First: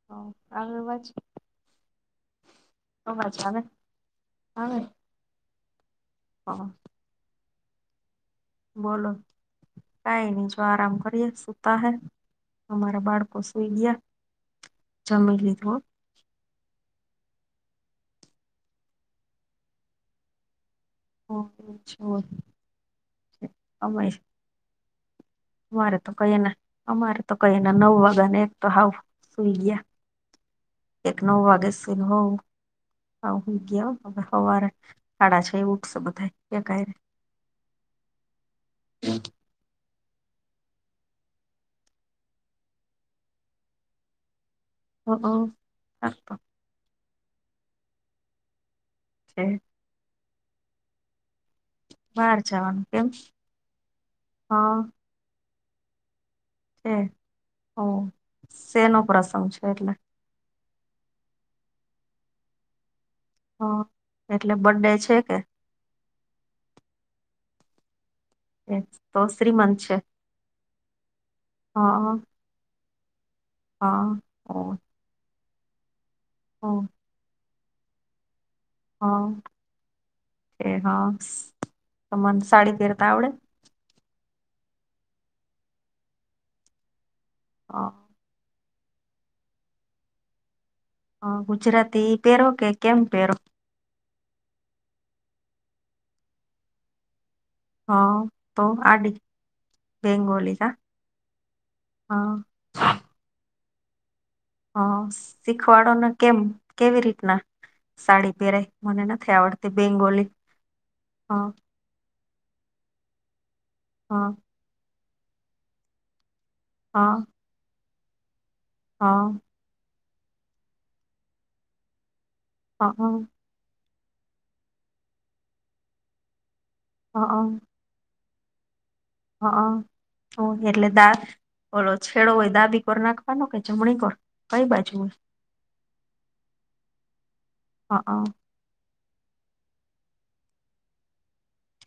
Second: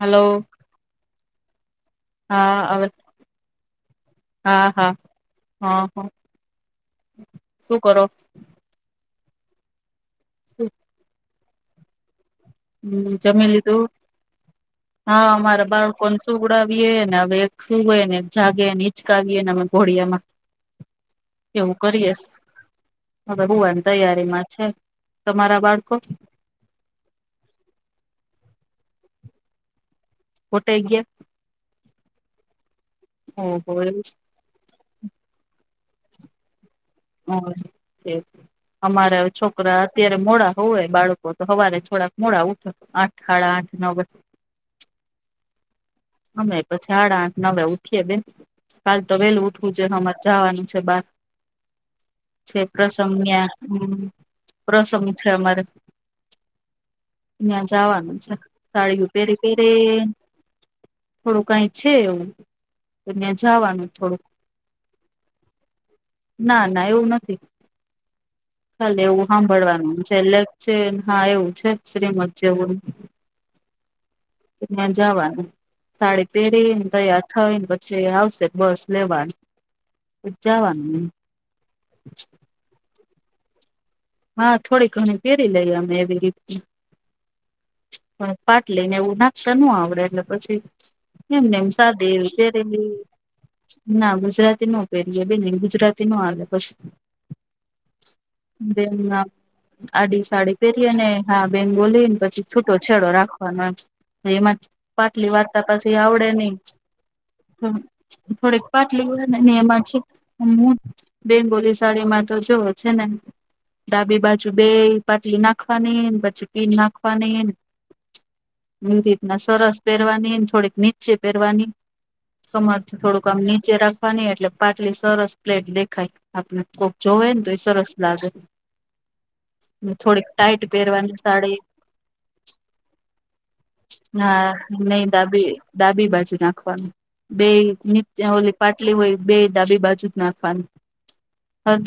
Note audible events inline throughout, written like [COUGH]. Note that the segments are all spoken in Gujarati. હલો આગળ વા શ હા હવે વા આવે [INAUDIBLE] હા આવે હા હહ હહ હ શું કરો? બોલો. કાઈ ની જો શું આરામ કરીએ સુતા હે. અમારા હમ બાળકો જમી સુઈ લીધું? ગયા હા જમી અમારા લીધું બાળકોને સુવ સુવડાવીએને હવે એક સુુવે ને, એક જાગે ને હીચકાવીએ ને અમે ઘોડિયામાં. એવું કરીએ સ હવે હુવાની અમે તૈયારીમાં છે. તમારા બાળકો અમારે તો કહીને અમારે તો કહીને નવ વાગાના એક તો હાવ સુઈ ગયા. ગોટાઇ ગયા? એનો મગસ એનો હવ, હાવ કેમ ઓહો એવું છે. બાપા. હવાર હાડાછએ ઊઠશે બધા, એક હારે. અમારે હવે છોક છોકરા અત્યારે મોડા હુવે બાળકો તો હવારે થોડાક મોડા ઉઠે આઠ હાડા આઠ નવે. હઅ આ ને પછી હાડા આઠ નવે ઉઠીએ બે કાલ તો વેલું ઉઠવું છે હમારે જાવાનું છે બાર. બહાર છે જવાનું કેમ પ્રસંગ ન્યા, હમ હ પ્રસંગ છે અમારે. છે ઈયા હ જાવાનું છે. શેનો સાડીઓ પેરી પ્રસંગ છે એટલે પેરી ને થોડું કઈ છે એવું, તો ન્યા હ જાવાનું થોડુંક. એટલે બર્ડે છે કે ના ના એવું નથી. એ ખાલી તો એવું શ્રીમંત હાભળવાનું છે લેગ છે હા એવું છે શ્રીમદ. જેવું એમ. હહ હોવે. જાવાનું સાડી પહેરી ને, તૈયાર થઈ ને પછી આવશે બસ. હા લેવા ને પછી જાવાનું. તમારે સાડી પેરતા આવડે? હા થોડી ઘણી પહેરી લઈએ અમે એવી રીતના. હા પાટલી ને એવું નાખતા નો આવડે એટલે પછી હ એમને એમ ગુજરાતી સાદી એવી પહેરો કે પેરી લઈ. કેમ પહેરો ના ગુજરાતી નો પહેરીએ બેન ગુજરાતી નો હાલે પછ હહ પેલા આડી સાડી કા પેરીએને હા બેંગોલીને હા પછી છૂટો છેડો રાખવાનો એમ. ને એમાં હા પાટલી વારતા શીખવાડો પાછી ને આવડે કેમ નહી. કેવી રીતના તો સાડી થોડેક પહેરાય મને પાટલી હોય નથી ને આવડતી એમાં છે બેંગોલી હું હ હ બેંગોલીશ સાડીમાં તો જોવો છે ને હ ડાબી બાજુ બેય પાટલી નાખવાની ને, પછી પીન હ નાખવાની ન. એ રીતના સરસ પહેરવાની ને થોડીક નીચે પહેરવાની. કમરથી થોડુંક આમ નીચે રાખવાની એટલે પાટલી સરસ પ્લેટ દેખાય આપને કોક જોવે ને તો એ સરસ લાગે. હ થોડીક ટાઈટ હ એટલે દા પહેરવાની સાડી. ઓલો છેડો હોય ડાબી કોર નાખવાનો કે જમણી કોર હા કઈ બાજુ નહી હોય ડાબી, ડાબી બાજુ નાખવાનું. બેઈ નિત્ય ઓલી. પાટલી હોય બે ડાબી બાજુ જ નાખવાની.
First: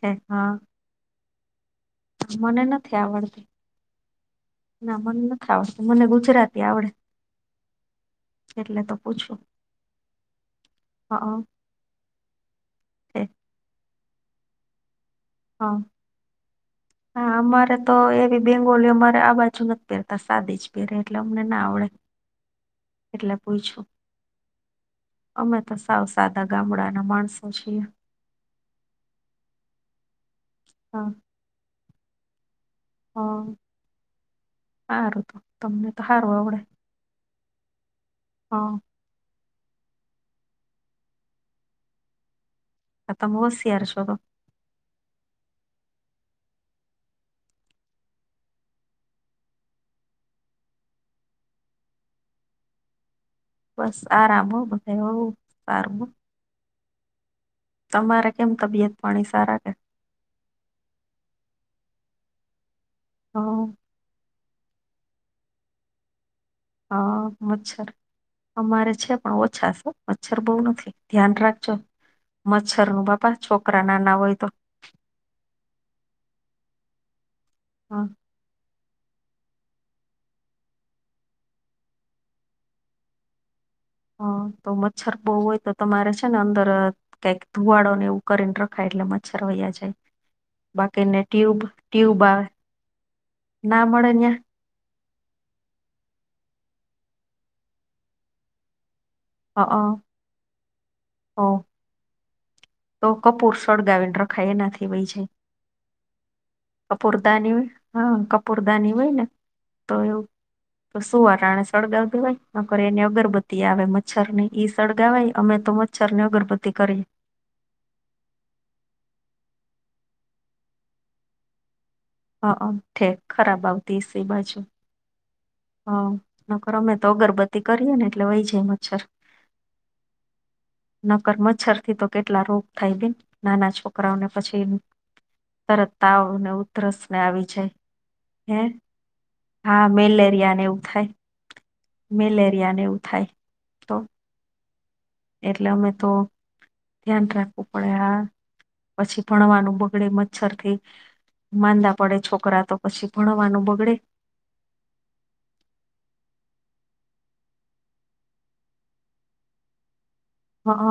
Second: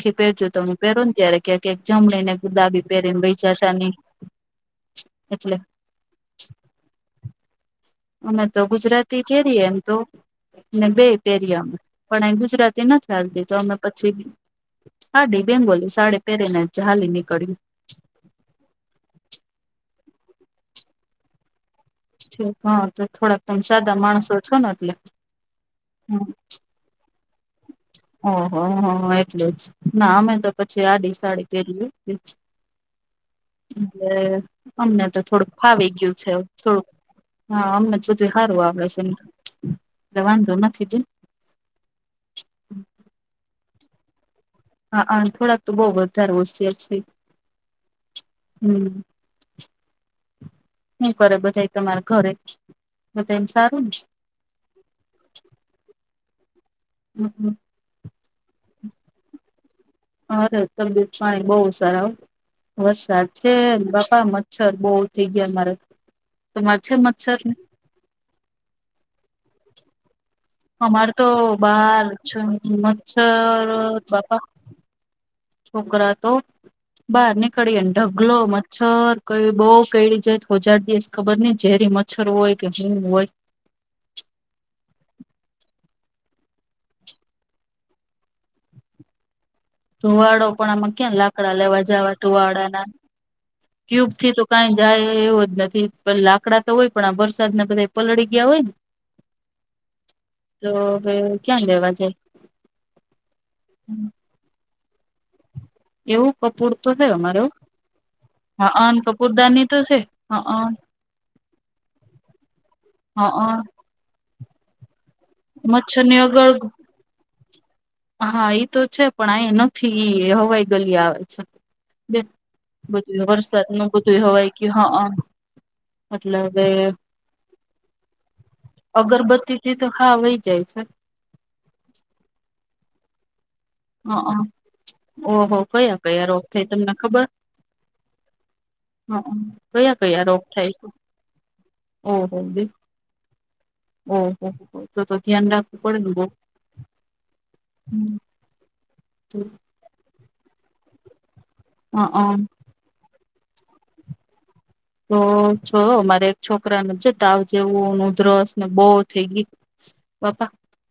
હ પહેરજો તમે પહેરો ને ત્યારે. કે કે એકજામ લે ના મને નથી આવડતી. ના મને નથી એટલે આવડતી મને ગુજરાતી આવડે. અમે તો એટલે ગુજરાતી પૂછું પેરીએ એમ તો ને હ બેઈ પેરીએ અમે. પણ અઈ ગુજરાતી નથી હાલતી તો અમે પછી આડી હા બેંગોલી સાડી પહેરી ને હાલી હા નીકળીએ. અમારે તો એવી બેંગોલી અમારે આ બાજુ નથી પહેરતા, સાદી જ પહેરે એટલે અમને ના આવડે. ઠીક હા તોય એટલે થોડાક તમે પૂછું સાદા માણસો છો ને એટલે અમે તો સાવ સાદા ગામડાના માણસો છીએ. ઓહ હો એટલે જ ના અમે તો પછી હા આડી સાડી પહેરીએ. હા એટલે અમને તો સારું થોડુંક તમને ફાવી તો ગયું છે સારું હવે આવડે થોડુંક. હા અમને બધું એ હારું હા આવડે સે. એટલે વાંધો નથી બેન. હમ આ તમે હોશિયાર છો તો. હઆ થોડાક તો બહુ વધારે હોશિયાર છીએ. હમ હું કરે બધા તમારા ઘરે મ એમ બસ આરામ હો બ હો સાર હમ હમ તમારે કેમ તબિયત પાણી સારા કે અરે તબિયત પાણી બહુ સારા વરસાદ હ છે બાપા મ મચ્છર બહુ થઈ ગયા મારે તમારે છે મચ્છર ને અમારે છે પણ ઓછા છે મચ્છર બહુ નથી અમારે તો ધ્યાન રાખજો બાર મચ્છર નું બાપા મચ્છર છોકરા નાના હોય બાપા તો છોકરા તો બહાર નીકળીને હા ઢગલો મ મચ્છર કઈ બહ કેડી જાય તો ઓજાર દઈસ ખબર નઈ ઝેરી મચ્છર હોય કે હૂ હોય હ તો મચ્છર બહ હોય તો તમારે છે ને અંદર કઈક ધુવાડોનેવ કરીને રખાય એટલે મચ્છર વૈયા જ ધુવાડો પણ આમાં ક્યાં લાકડા લેવા જવા ટ્યુબ આવે તુવાડાા ના ના મળે ક્યુબ થી તો કંઈ જાય એવો જ નથી પ લાકડા તો હોય પણ આ વરસાદને બધા પલળી ગયા હોય ને ત્યાં તો હવે હ ક્યાં રેવા જાય તો કપૂર સળગાવીને રખાય એનાથી વય જાય એવું કપૂર તો છે અમારે કપૂરદાની હા હા કપૂરદાની અન હોય ને કપૂરદાની તો છે એવું હા તો શું વાણે સળગાવી દેવાય નક એને હા અગરબત્તી આવે મચ્છર ને ઈ સળગાવય અમે તો મચ્છર મચ્છરની ને આગળ અગરબત્તી કરી હા તો છે પણ અ નથી ઈ હવાઈ ગલી આવે છે હ ઠેક બધું ખરાબ વરસાદ ન બધું હવાય કે હ હ નકર અમે તો અગરબત્તી કરીએ ને એટલે વહી જાય મચ્છર તે તો હા વય જાય છે નકર મચ્છર થી તો કેટલા રોગ થાય બેન નાના છોકરા હઅ છકરાઓને પછી ઓહો તરત કયા કયા રોગ તાવને થાય તમને ઉધરસને આવી જાય હમ હ કયા કયા રોગ થાય છે ઓહો બે મેલેરિયા એવું થાય તો ઓ હ એટલે અમે તો ધ્યાન રાખવું પડે હા પછી ભણવાનું બગડે મ મચ્છરથી માંદા પડે હઅ છોકરા તો પછી ભણવાનું બગડે તો છ મારે એક છોકરાને છે તાવ જેવું ન ઉધરસ ને બહુ થઈ ગય બાપા હ હ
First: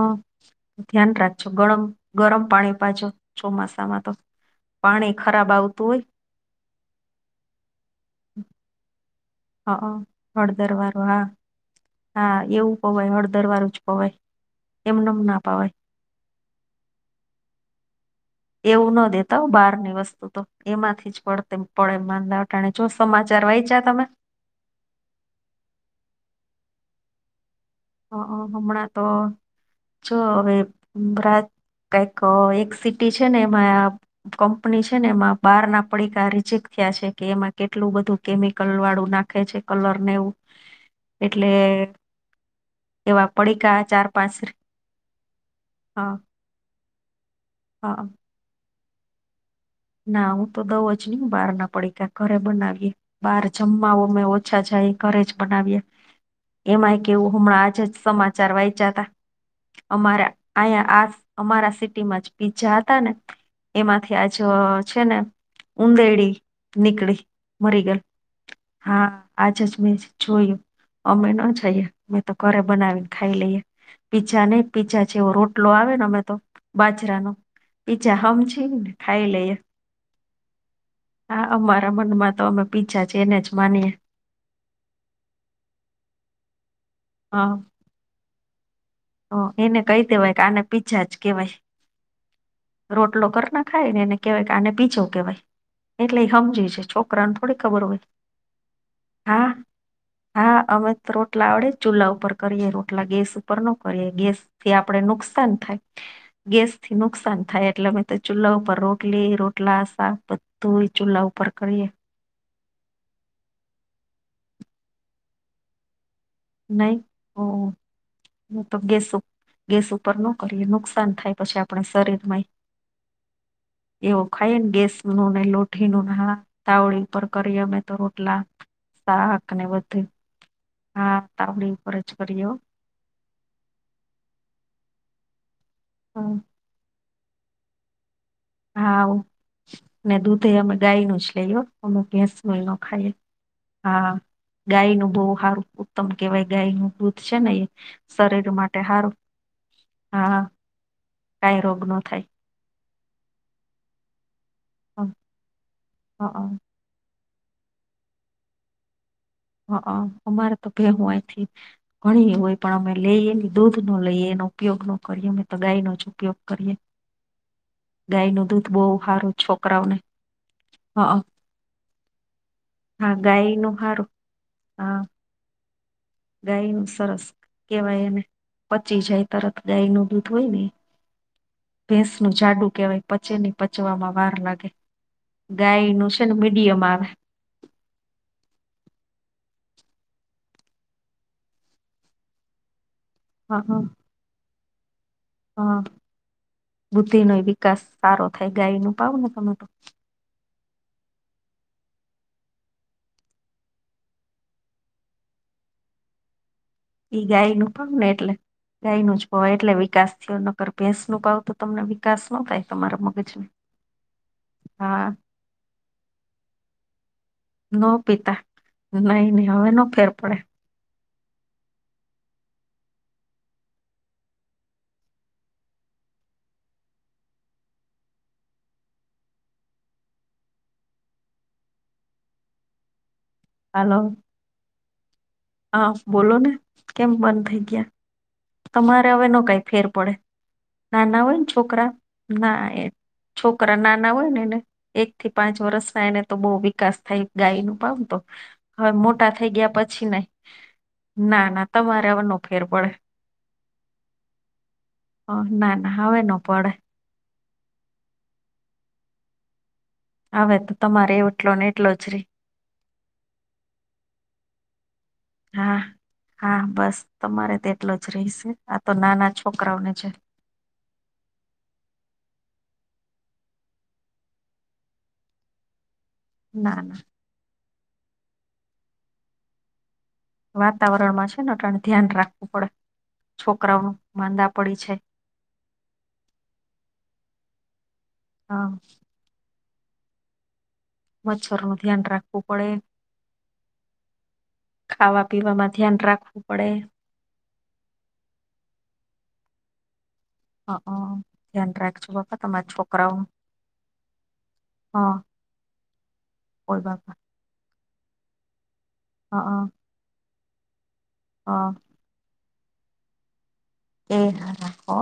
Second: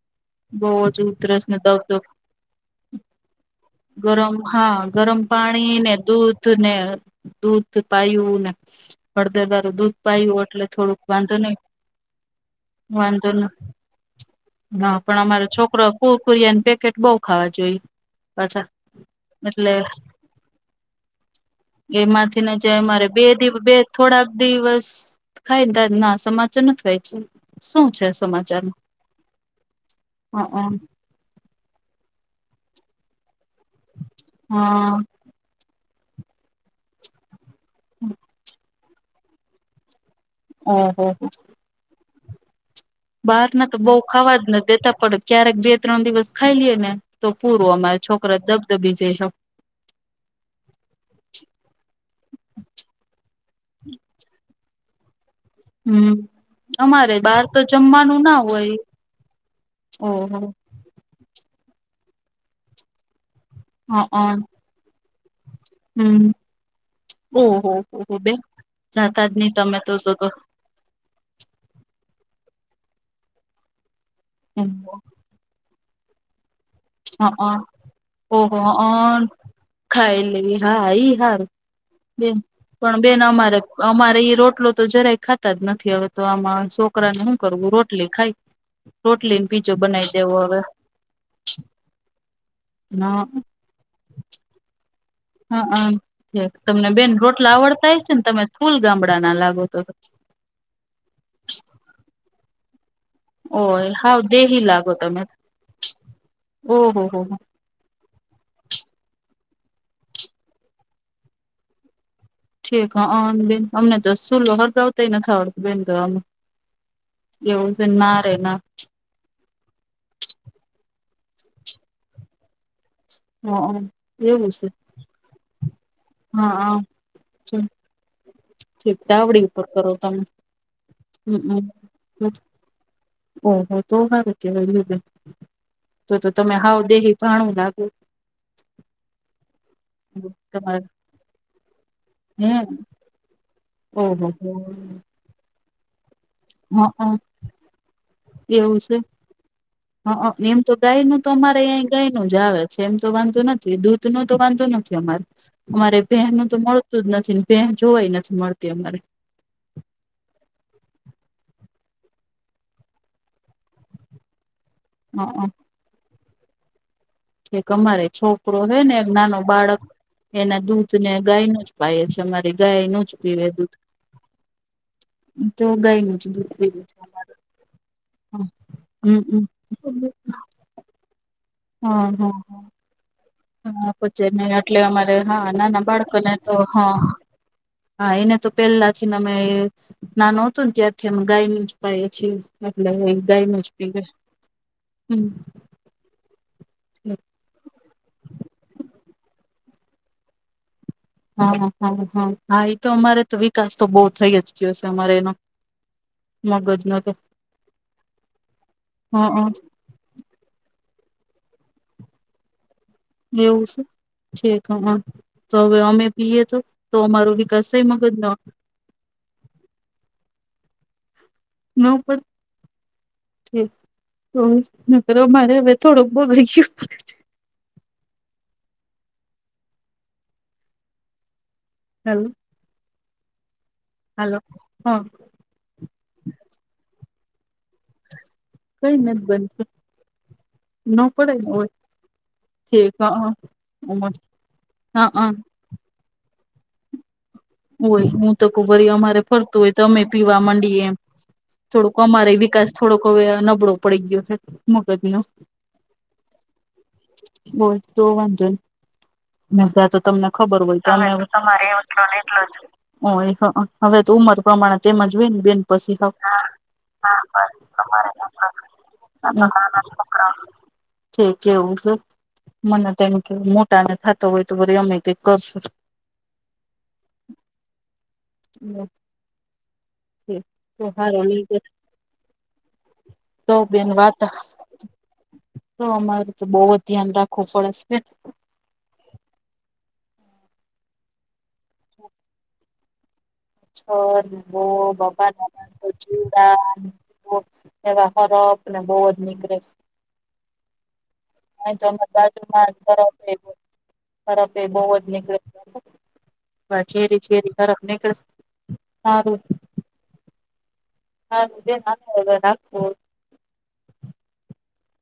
બહુ જ ધ્યાન ઉધરસ રાખજો ને ગરમ દવતો ગરમ પાણી પાજો ચોમાસા ગરમ હા ગરમ પાણી ને હોય દૂધ દધ ને દૂધ પાયું ને અડદર હ વારું દૂધ પાયું એટલે હળદર થોડુંક વાળું હા વાંધો નહી વાંધો ન હોવે હા પણ અમારો છોકરો કુરકુરિયાની પેકેટ બહ ખાવા જોઈ એવું ન દેતા બાર નિિવસ્ તો એમાંથી જ પડ પડે એમાંથી ને જે માંદાવાને જો અમારે બે સમાચાર દિવ બે વાંચ્યા તમે થોડાક દિવસ ખાયદા ના સમાચાર નથી ખય છે હ સમાચારમાં હમણાં તો છ હવે બરાત કઈક એક સિટી છે ને એમાં હ હ કંપની છે ને એમાં બહાર ના પડીકા રિજેક્ટ થયા છે કે એમાં કેટલું બધું કેમિકલ વાળું નાખે છે કલર નેવું હ હ હ એવા બહાર ના તો પડીકા બઉ ચાર પાંચ ખાવા જ ન દેતા પડે ક્યારેક બે હ ત્રણ દિવસ ખાઈ લએ ને તો પૂરું હ અમારે છોકરા દબદબી જઈ છે ના હું તો દઉ જ નહી બહાર ના પડીકા ઘરે બનાવી બહાર જમવા મેં ઓછા જાય ઘરે જ બનાવીએ હમ એમાંય અમારે કેવું બહાર હમણાં તો આજે જ જમવાનું ના સમાચાર હોય વાંચ્યા હતા અમારા ઓહો અહીંયા આ અમારા સિટીમાં જ પીજા હતા ને એમાંથી આજ છે ને ઉદેડી હમ નીકળી ઓહો મરી ગયલ હો બેન હા જાતા નહી આજ જ તમે તો મેં તો જોયું અમે ન જઈએ મેં તો ઘરે બનાવીને ખાઈ લઈએ પીજા નહી પીજા જેવો રો લો આવે ને અમે તો બાજરા ન હ પીજા હમ ઓહો જી અ ને ખાઈ લઈએ ખાઈ લેવી હા ઈ હા હારૂ અમારા મનમાં બેન તો અમે પણ પીઝા છે બેન એને જ અમારે માનીએ અમારે ઈ રોટલો તો જરાય ખાતા જ નથી હવે તો આમાં છોકરાને શું કરવું રોટલી ખાઈ ઓ એને કઈ દેવાય કે આને પીજા જ કેવાય હા રોટલો કર ના ખાય એને કેવાય કે આને પીજો કેવાય હા એટલે એ સમજી છે તમને બેન છોકરાને રોટલા થોડી ખબર આવડતા હ હોય છે ને તમે ફૂલ ગામડા ના હા લાગો તો હા અમે તો રોટલા આવડે ચૂલ્લા ઉપર કરીએ રોટલા ગેસ ઉપર ન હોય કરીએ ગેસ થી આપડે નુકસાન થાય ગેસ થી ઓહો હો નુકસાન થ થાય એટલે અમે તો ચૂલ્લા ઉપર રોટલી રોટલા શાક બધું ચૂલ્લા ઉપર કરીએ ઠીક હ બેન અમને તો સુલો હરગાવતા નથ આવડતો બેન તો નહી એવું જ ના એના તો ગેસ ગેસ ઉપર ન કરીએ નુકસાન થાય પછી આપણે શરીરમાં હ એવું ખાઈને છે ગેસ નું ને લોઠી નું હા તાવડી ઉપર કરી ઠીક અમે તો રોટલા ઠીક શાક તાવડી ને ઉપર કરો બધે તમે હમ હમ હમ કરીએ હો ઓહો તો સારું કેવાયય તો તો તમે હાવ દેહી ભાણું લાગ હા ને દૂધે અમે તમારે ગાય નું જ લઈએ અમે હે ભેંસનું નોય ખાઈએ હા ઓહો હો. ગાય નું બહુ સારું તમ કેવાય ગાય નું હઅ દૂધ છે ને એ શરીર માટે સારું હા હ એમ તો ગાય નું તો કઈ અમારે રોગ અહીં ન ગાય થાય નું જ આવે છે એમ તો વાંધું નથી દૂધ નું તો વાંધું નથી અમાર અમારે ભેહ નું તો હ મળ જ નથી ભેહ જોવાઈ નથી મળતી અમારે હા અમારે તો ભેહુ હોયથી ઘણી હોય પણ અમે લઈએ દૂધ નો લઈએ એનો ઉપયોગ ન હઅ કરીએ અમે તો ગાય નો જ ઉપયોગ કરીએ. કે અમારે ગાય નું છોકરો દૂધ છે બહુ ને એક સારું નાનો બાળક છોકરાઓને એના દૂધ હ ને ગાયને એ છે મારી ગાયનુ જ હા પીવે ગાય દૂધ નું હારું હા તો ગાય જ દૂધ ગાય પીવે નું છે સરસ અમારે કેવાય એને પચી હમ જાય હમ તરત ગાય નું દૂધ હોય ને હા ભેંસ હા ન હા જાડુ કહેવાય પચેની હા પચવામાં પચે વાર ને લાગે એટલે અમારે હા નાના ગાયનું છે બાળકોને ને તો મીડિયમ હા આવે હા એને તો પેલા થીને અમે નાનુ હતું ત્યારથી અમે ગાયનુ જ પાય છીએ એટલે ગાયનું જ હા પીવે હમ હ બુદ્ધિ નો વિકાસ સારો થાય ગાય નું પાવ ને તમે તો હા હ હ હા એતો અમારે તો વિકાસ તો બહુ થઈ જ ગયો છે અમારે એનો મગજ ન તો એઈ ગાય નું પણ ને એટલે ગાય નું જ હા પવાય એટલે વિકાસ થયો ન ભેંસ નું પાવ તો તમને વિકાસ ન થાય તમારા મ એવું છે ઠેક અ હ તો હવે અમે પીએ તો તો અમારો વિકાસ થઈ મગજ નો નઈ નહી હવે નો ફેર પડે. નો ઉપર એ તો દીકરો મારે હવે થોડોક બગડી જ્યો હલો. હલો. હલો હા. હા બોલો ને કેમ બંધ થઈ ગ્યા કઈ તમારે નથી હવે નો કાઈ બનતું ફેર પડે. ન નાના પડે હોય ને છોકરા ના એ ઠીક હા છોકરા નાના હોય ને એને હા એક હા થી પાંચ વર્ષ ના એને તો બો વિકાસ થાય. ગાય નું પાંપ હોય તો હું હવે મોટા થઈ ગ્યા પછી નય. મડી એમ થોડોક અમારે ફેર વિકાસ પડે થોડોક હવે નબળો પડી ગીયુ તું મગજ નો. હા ના ના હવે નો પડે. બોલ તો વાંધો ની નક આતો તમને હવે ખબર તો હોય તમારે તમેં એટલો ને તમારે એટલો જ આખા રે ને ઓ હવે તો ઉમર પ્રમાણે તેમજ હોય ને બેન પસી તો તેટલો જ રહીશે આ તો નાના છોકરાઓને છે. તે કેવું છે મને તો એમ કે મોટા ને થતા હોય તો વળી અમે કઈક કરશું. ના ના. હમમ. હારો વાતાવરણમાં છે ને અટાણે ધ્યાન રાખવું પડે, તો છોકરાઓ બેન વાત માંદા પડી જાય. તો અમારે તો બો જ ધ્યાન રાખવું પડે સે બેન. હા. મચ્છર નું ધ્યાન રાખવું પડે. મચ્છર ને બો ખાવા બાબા પીવામાં ને ધ્યાન રાખવું જીવડા પડે ને બો એવા હરાહર ને બો જ નીકળે સે. હ અ ધ્યાન તોમે રાખજો બાપા બાજુમાં તમારા જરા છોકરાઓ ભેગું ગરપ એ બઉ હ જ નીકળે કોઈ બાપા છેરી ચેરી ગરપ નીકડે છે. હ હારૂ. હ હારૂ બેન હાલે અવે હાલ તું [UNINTELLIGIBLE] એ હા હો.